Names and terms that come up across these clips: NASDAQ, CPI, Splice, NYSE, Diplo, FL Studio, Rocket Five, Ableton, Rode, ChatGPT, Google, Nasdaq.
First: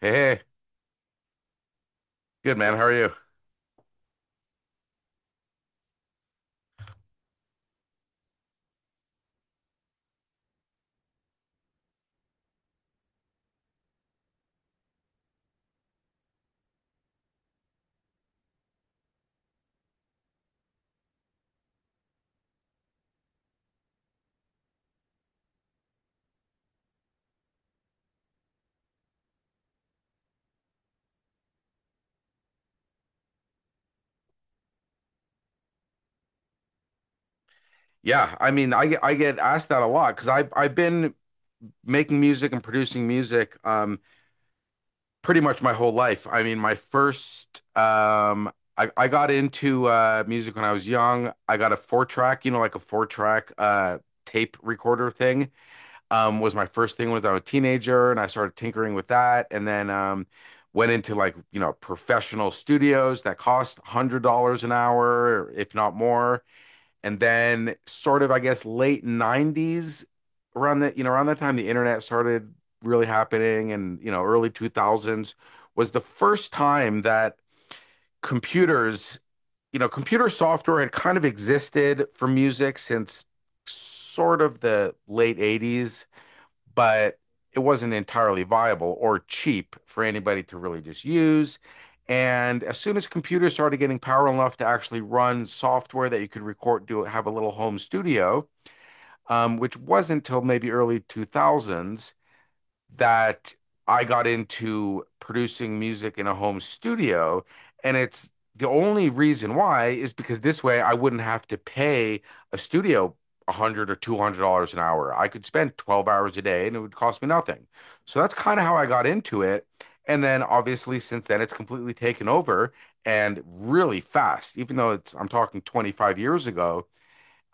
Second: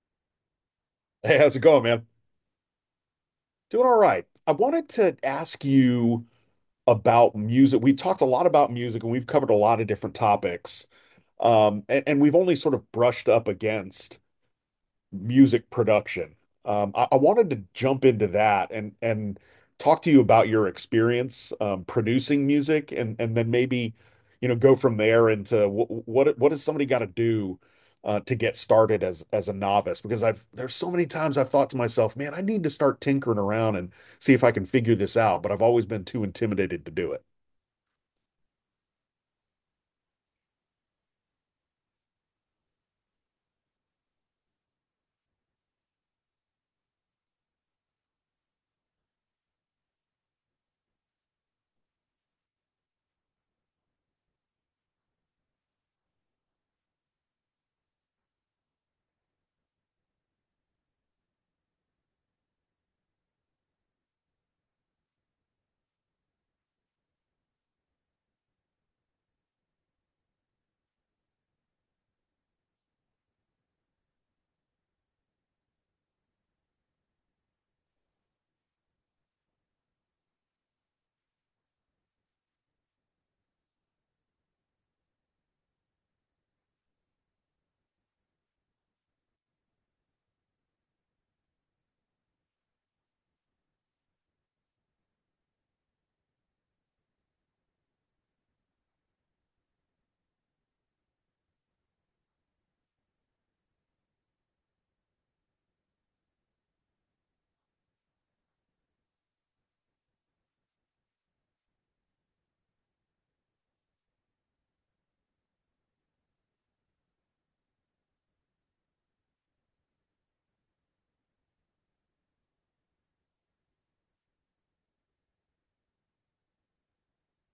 Hey, hey, Hey, how's it going, man? good man. How are you? Doing all right. I wanted to ask you about music. We talked a lot about music and we've covered a lot of different topics. And we've only sort of brushed up against music production. I wanted to jump into that and talk to you about your experience producing music, and then maybe go from there into what does somebody got to do to get started as a novice? Because I've there's so many times I've thought to myself, man, I need to start tinkering around and see if I can figure this out, but I've always been too intimidated to do it. Yeah, I mean, I get asked that a lot because I've been making music and producing music pretty much my whole life. I mean, my first I got into music when I was young. I got a four track, you know, like a four track tape recorder thing. Was my first thing when I was a teenager, and I started tinkering with that, and then went into, like, professional studios that cost $100 an hour, if not more. And then, sort of, I guess, late 90s, around the, you know around that time the internet started really happening, and, early 2000s was the first time that computers you know computer software had kind of existed for music since sort of the late 80s. But it wasn't entirely viable or cheap for anybody to really just use. And as soon as computers started getting power enough to actually run software that you could record, do, have a little home studio, which wasn't until maybe early 2000s, that I got into producing music in a home studio. And it's the only reason why is because this way I wouldn't have to pay a studio 100 or $200 an hour. I could spend 12 hours a day and it would cost me nothing. So that's kind of how I got into it. And then obviously since then it's completely taken over, and really fast, even though it's I'm talking 25 years ago.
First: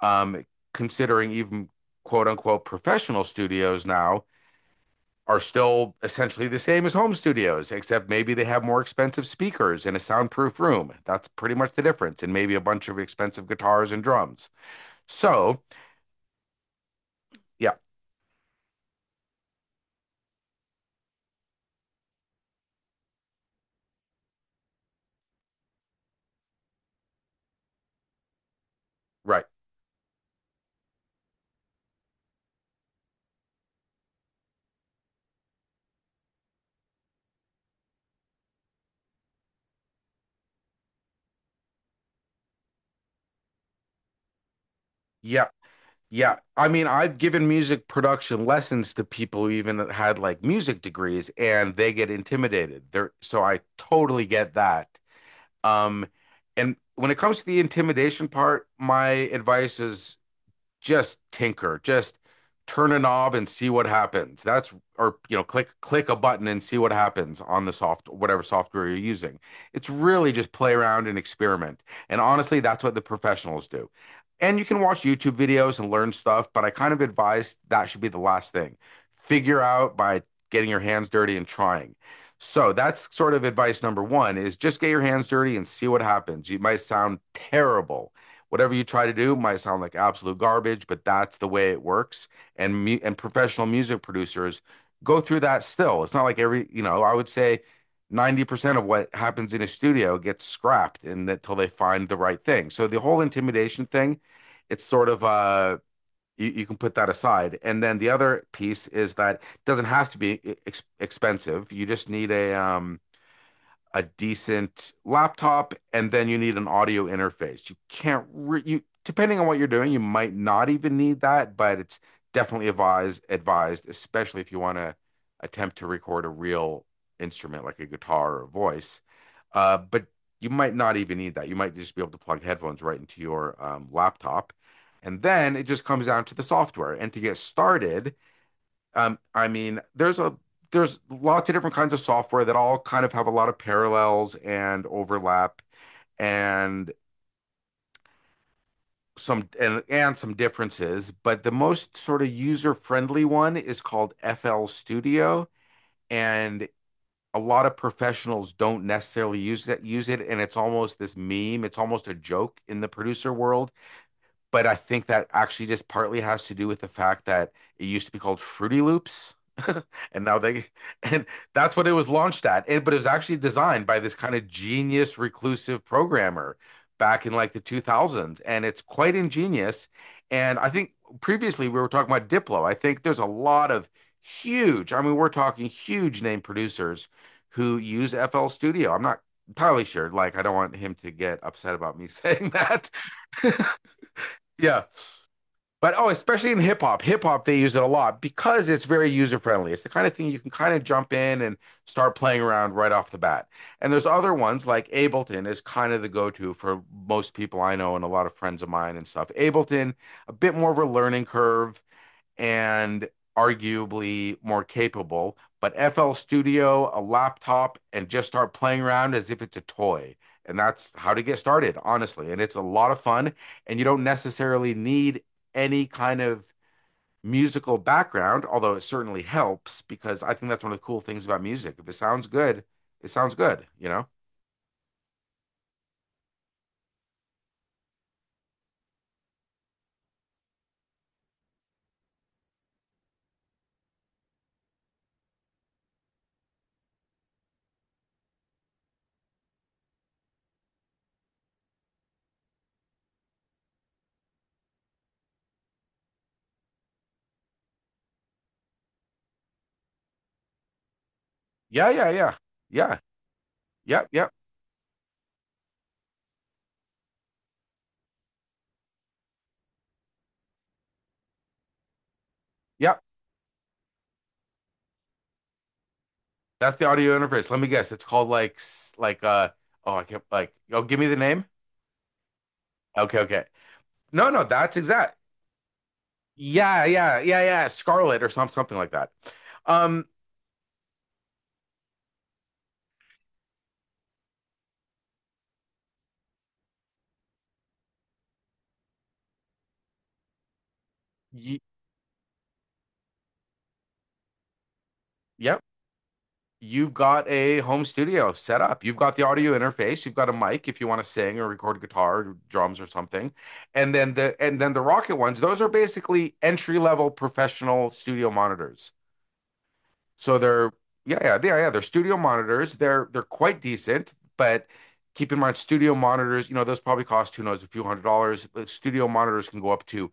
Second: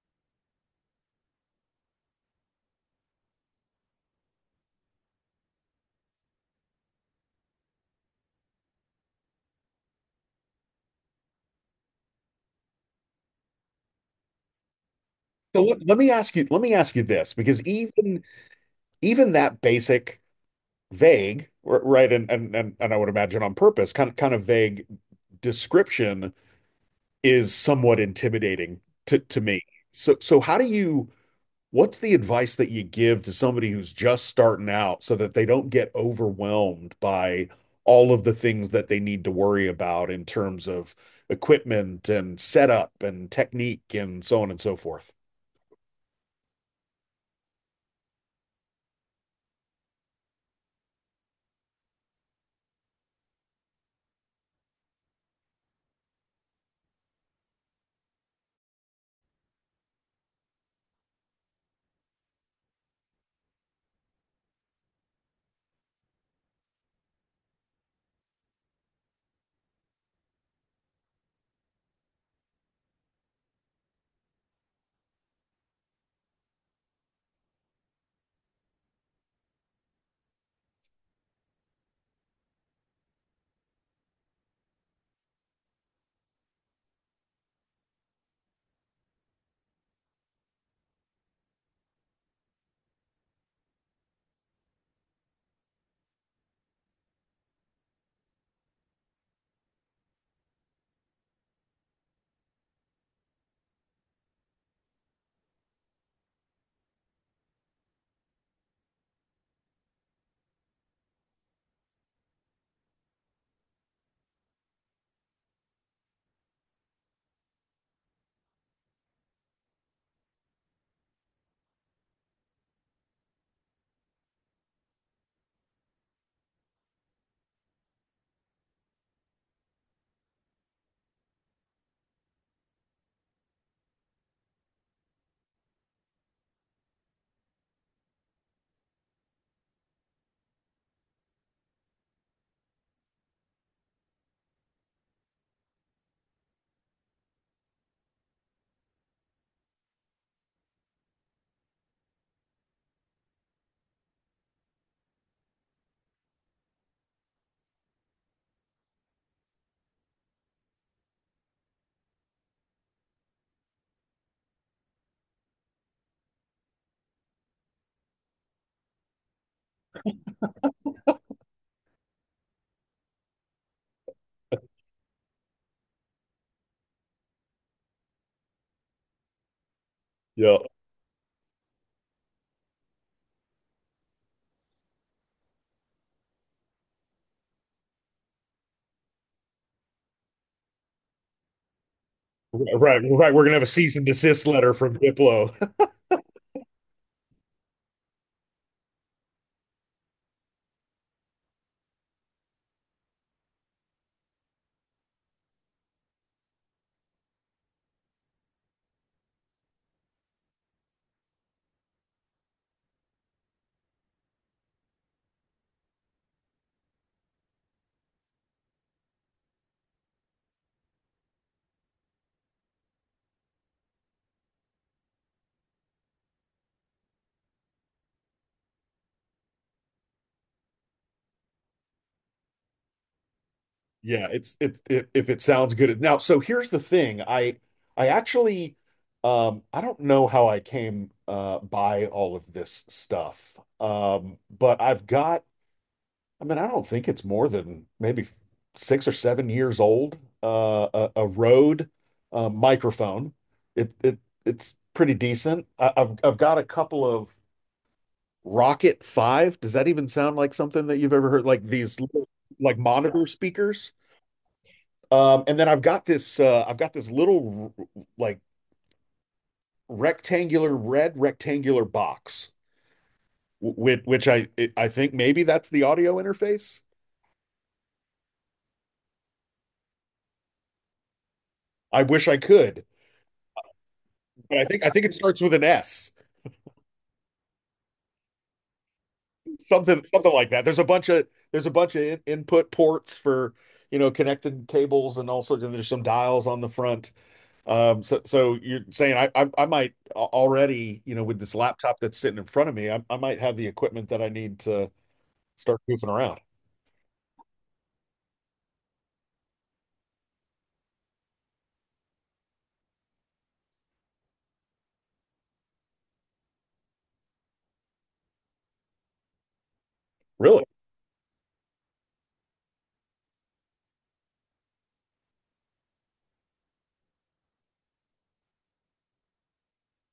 um, Considering, even, quote unquote, professional studios now are still essentially the same as home studios, except maybe they have more expensive speakers in a soundproof room. That's pretty much the difference, and maybe a bunch of expensive guitars and drums. So, So let, let me ask you, let me ask you this, because yeah, even that basic vague, right, and I would imagine on purpose, kind of vague description is somewhat intimidating to right. me. So how do you, what's the advice that you give to somebody who's just starting out so that they don't get overwhelmed by all of the things that they need to worry about in terms of equipment and setup and technique and so on and so forth? Yeah, yeah. I mean, I've given music production lessons to people who even had, like, music degrees, and they get intimidated. So I totally get that. Um, and when it comes to the intimidation part, my advice is just tinker, just turn a knob and see what happens. That's or you know, Click a button and see what happens on the soft whatever software you're using. It's really just play around and experiment. And honestly, that's what the professionals do. And you can watch YouTube videos and learn stuff, but I kind of advise that should be the last thing. Figure out by getting your hands dirty and trying. So that's sort of advice number one: is just get your hands dirty and see what happens. It might sound terrible, whatever you try to do might sound like absolute garbage, but that's the way it works. And mu and professional music producers go through that still. It's not like I would say 90% of what happens in a studio gets scrapped, and that till they find the right thing. So the whole intimidation thing, it's sort of you can put that aside. And then the other piece is that it doesn't have to be e, ex expensive. You just need a decent laptop, and then you need an audio interface. You can't re- You, depending on what you're doing, you might not even need that, but it's definitely advised, especially if you want to attempt to record a real instrument like a guitar or a voice. But you might not even need that. You might just be able to plug headphones right into your laptop. And then it just comes down to the software. And to get started, I mean, there's lots of different kinds of software that all kind of have a lot of parallels and overlap, and some differences, but the most sort of user-friendly one is called FL Studio. And a lot of professionals don't necessarily use it, and it's almost this meme, it's almost a joke in the producer world, but I think that actually just partly has to do with the fact that it used to be called Fruity Loops. and now they and that's what it was launched at. But it was actually designed by this kind of genius reclusive programmer back in like the 2000s, and it's quite ingenious. And I think previously we were talking about Diplo. I think there's a lot of huge, I mean, we're talking huge name producers who use FL Studio. I'm not entirely sure. Like, I don't want him to get upset about me saying that. Right, right. We're gonna have a cease and desist letter Yeah, from Diplo. but, oh, especially in hip hop, they use it a lot because it's very user friendly. It's the kind of thing you can kind of jump in and start playing around right off the bat. And there's other ones like Ableton is kind of the go-to for most people I know and a lot of friends of mine and stuff. Ableton, a bit more of a learning curve, and arguably more capable. But FL Studio, a laptop, and just start playing around as if it's a toy. And that's how to get started, honestly. And it's a lot of fun. And you don't necessarily need any kind of musical background, although it certainly helps, because I think that's one of the cool things about music. If it sounds good, it sounds good, you know? Yeah, if it sounds good. Now, so here's the thing. I actually I don't know how I came by all of this stuff. Um, but I've got, I mean, I don't think it's more than maybe six or seven years old. A Rode microphone. It it it's pretty decent. I've got a couple of Rocket Five. Does that even sound like something that you've ever heard? Like Yeah, these yeah, little, yeah. like Yeah. monitor speakers. Yep, yep, And then I've got this little like rectangular red rectangular box, yep. which I think maybe that's the audio That's interface. the audio interface. Let me guess. It's called like oh, I can't, like, oh, give me the name. I wish I could, Okay, okay. No, no, but I that's think I think it exact. starts with an S. Yeah, yeah, yeah, yeah. Scarlet or something like that. Something Um, something like that. There's a bunch of input ports for you know connected cables and also sorts. There's some dials on the front. So you're saying I might already, you know, with this y laptop that's sitting in front of me, I might have the equipment that I need to Yep. start goofing around. You've got a home studio set up. You've got the audio interface. You've got a mic if you want to sing or record guitar, or drums, or something. And then the Rocket ones, those are basically entry level professional studio monitors. So Really, they're yeah, yeah, yeah, yeah. They're studio monitors. They're quite decent, but keep in mind studio monitors, those probably cost, who knows, a few hundred dollars. But studio monitors can go up to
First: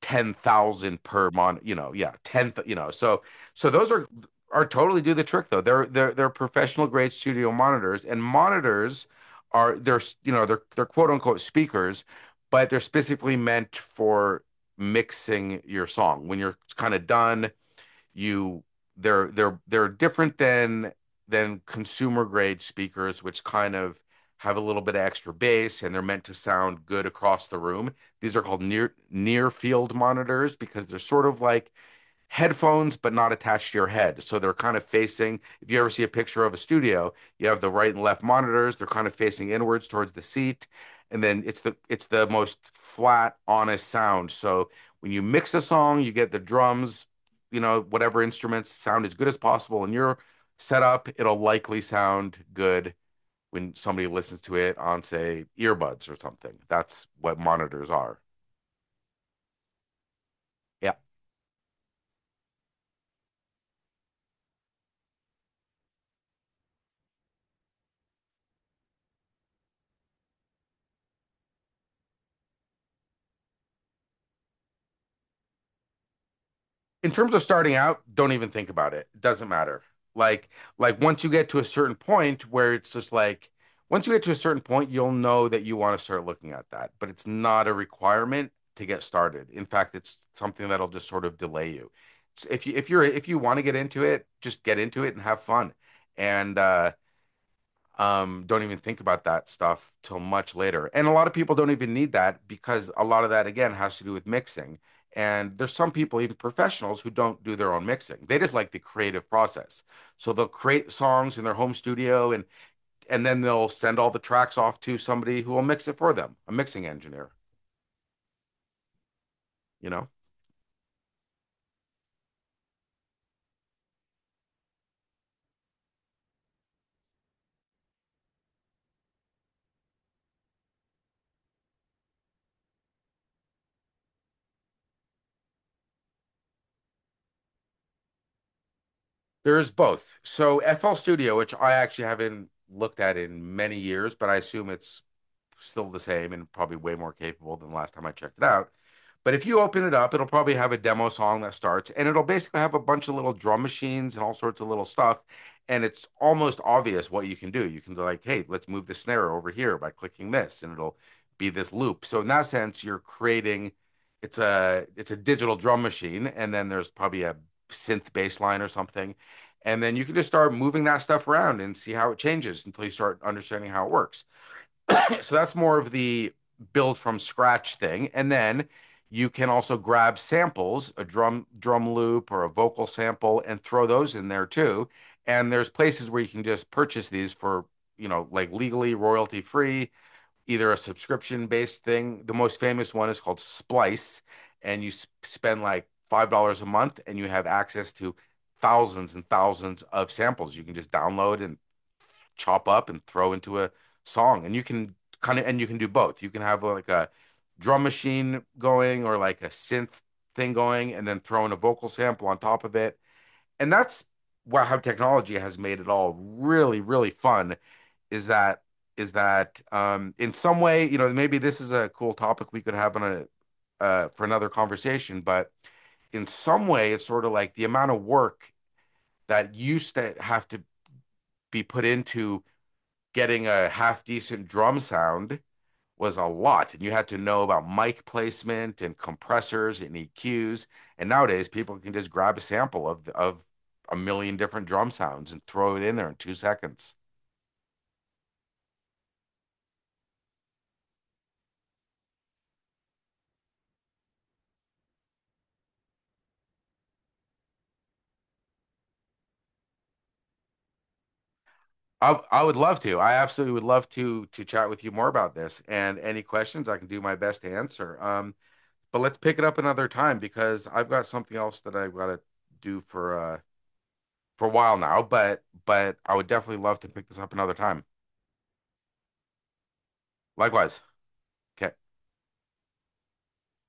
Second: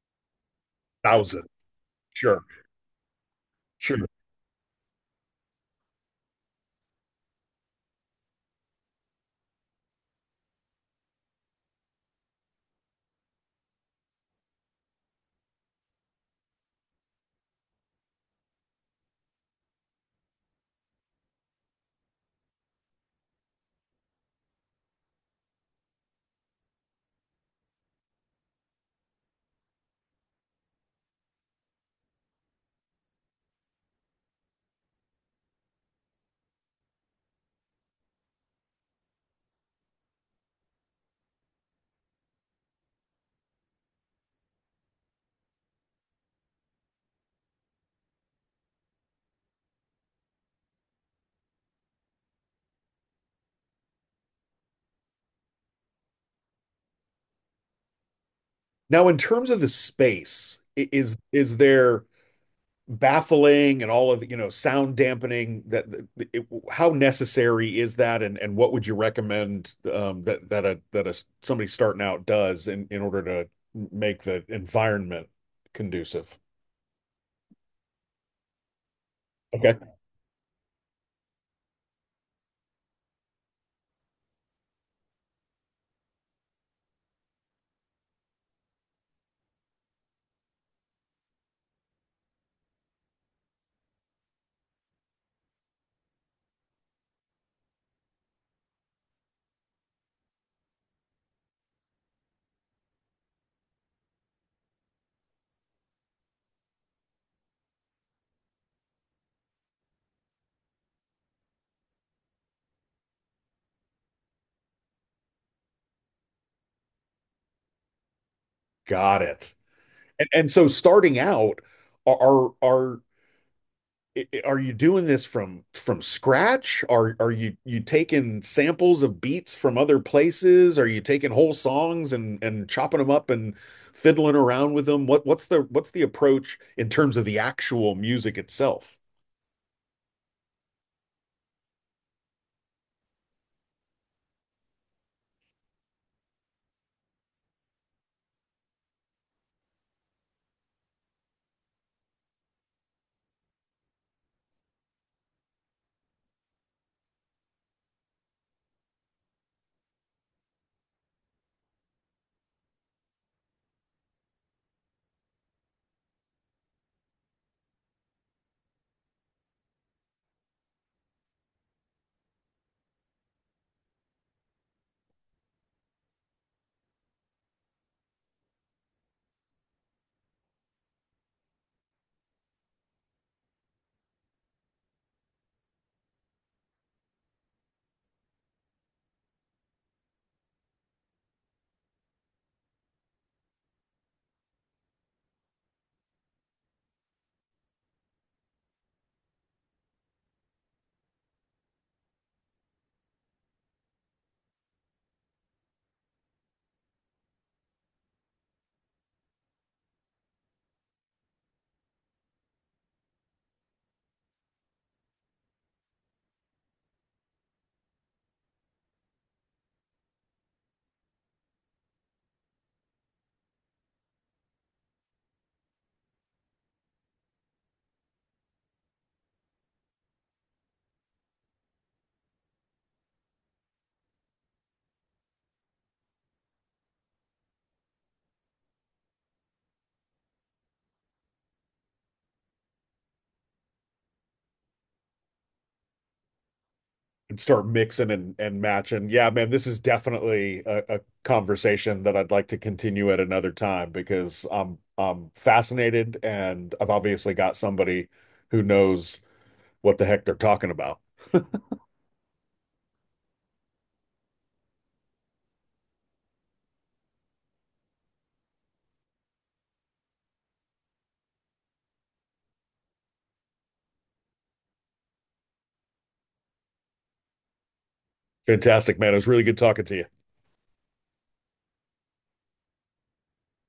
10,000 per thousand, month. You know, yeah, sure, ten. You know, so those are sure. are totally do the trick, though. They're professional grade studio monitors, and monitors are they're you know they're quote unquote speakers, but they're specifically meant for mixing your song when you're kind of done. You they're they're they're different than consumer grade speakers, which kind of have a little bit of extra bass and they're meant to sound good across the room. These are called near field monitors because they're sort of like headphones but not attached to your head. So they're kind of facing, if you ever see a picture of a studio, you have the right and left monitors, they're kind of facing inwards towards the seat. And then it's the most flat, honest sound. So when you mix a song, you get the drums, whatever instruments sound as good as possible in your setup, it'll likely sound good when somebody listens to it on, say, earbuds or something. That's what monitors are. Now in terms of the space, Yeah. Is there baffling and all of the, you know, sound dampening, that it, how necessary is that, and what would you recommend that a somebody starting out does in order to make the environment conducive? In terms of starting out, don't even think about it. It doesn't Okay. matter. Like like, once you get to a certain point where it's just like, once you get to a certain point, you'll know that you want to start looking at that, but it's not a requirement to get started. In fact, it's something that'll just sort of delay you. If you want to get into it, just get into it and have fun. And don't even think about that stuff till much later. And a lot of people don't even need that, because a lot of that, again, has to do with mixing. And there's some people, even professionals, who don't do their own mixing. They just like the creative process. So they'll create songs in their home studio, and then they'll send all the tracks off to somebody who will mix it for them, a mixing engineer, Got it. you know? And so starting out, are are are you doing this from scratch? Are you taking samples of beats from other places? Are you taking whole songs and chopping them up and fiddling around with them? What's the approach in terms of the actual music itself? There's both. So FL Studio, which I actually haven't looked at in many years, but I assume it's still the same and probably way more capable than the last time I checked it out. But if you open it up, it'll probably have a demo song that starts, and it'll basically have a bunch of little drum machines and all sorts of little stuff. And it's almost obvious what you can do. You can be like, hey, let's move the snare over here by clicking this, and it'll be this loop. So in that sense, you're creating, it's a digital drum machine, and then there's probably a synth bass line or something. And then you can just start moving that stuff around and see how it changes until you start understanding how it works. So that's more of the build from scratch thing. And then you can also grab samples, a drum loop or a vocal sample, and throw those in there too. And there's places where you can just purchase these for, like, legally royalty free, either a subscription based thing. The most famous one is called Splice, and you spend like $5 a month, and you have access to thousands and thousands of samples you can just download and chop up and throw into a song. And you can kind of, and you can do both. You can have like a drum machine going or like a synth thing going, and then throw in a vocal sample on top of it. And that's, wow, how technology has made it all really, really fun is that, in some way, maybe this is a cool topic we could have on a for another conversation. But in some way, it's sort of like the amount of work that used to have to be put into getting a half decent drum sound was a lot. And you had to know about mic placement and compressors and EQs. And nowadays, people can just grab a sample of a million different drum sounds and throw it in there in 2 seconds. And start mixing and matching. Yeah, man, this is definitely a conversation that I'd like to continue at another time because I'm fascinated and I've obviously got somebody who knows what the heck they're talking about. I would love to. I absolutely would love to chat with you more about this. And any questions, I can do my best to answer. But let's pick it up another time, because I've got something else that I've got to do for a while now. But I would definitely love to pick this up another time. Fantastic, man. It was really good talking to you. Likewise. Okay.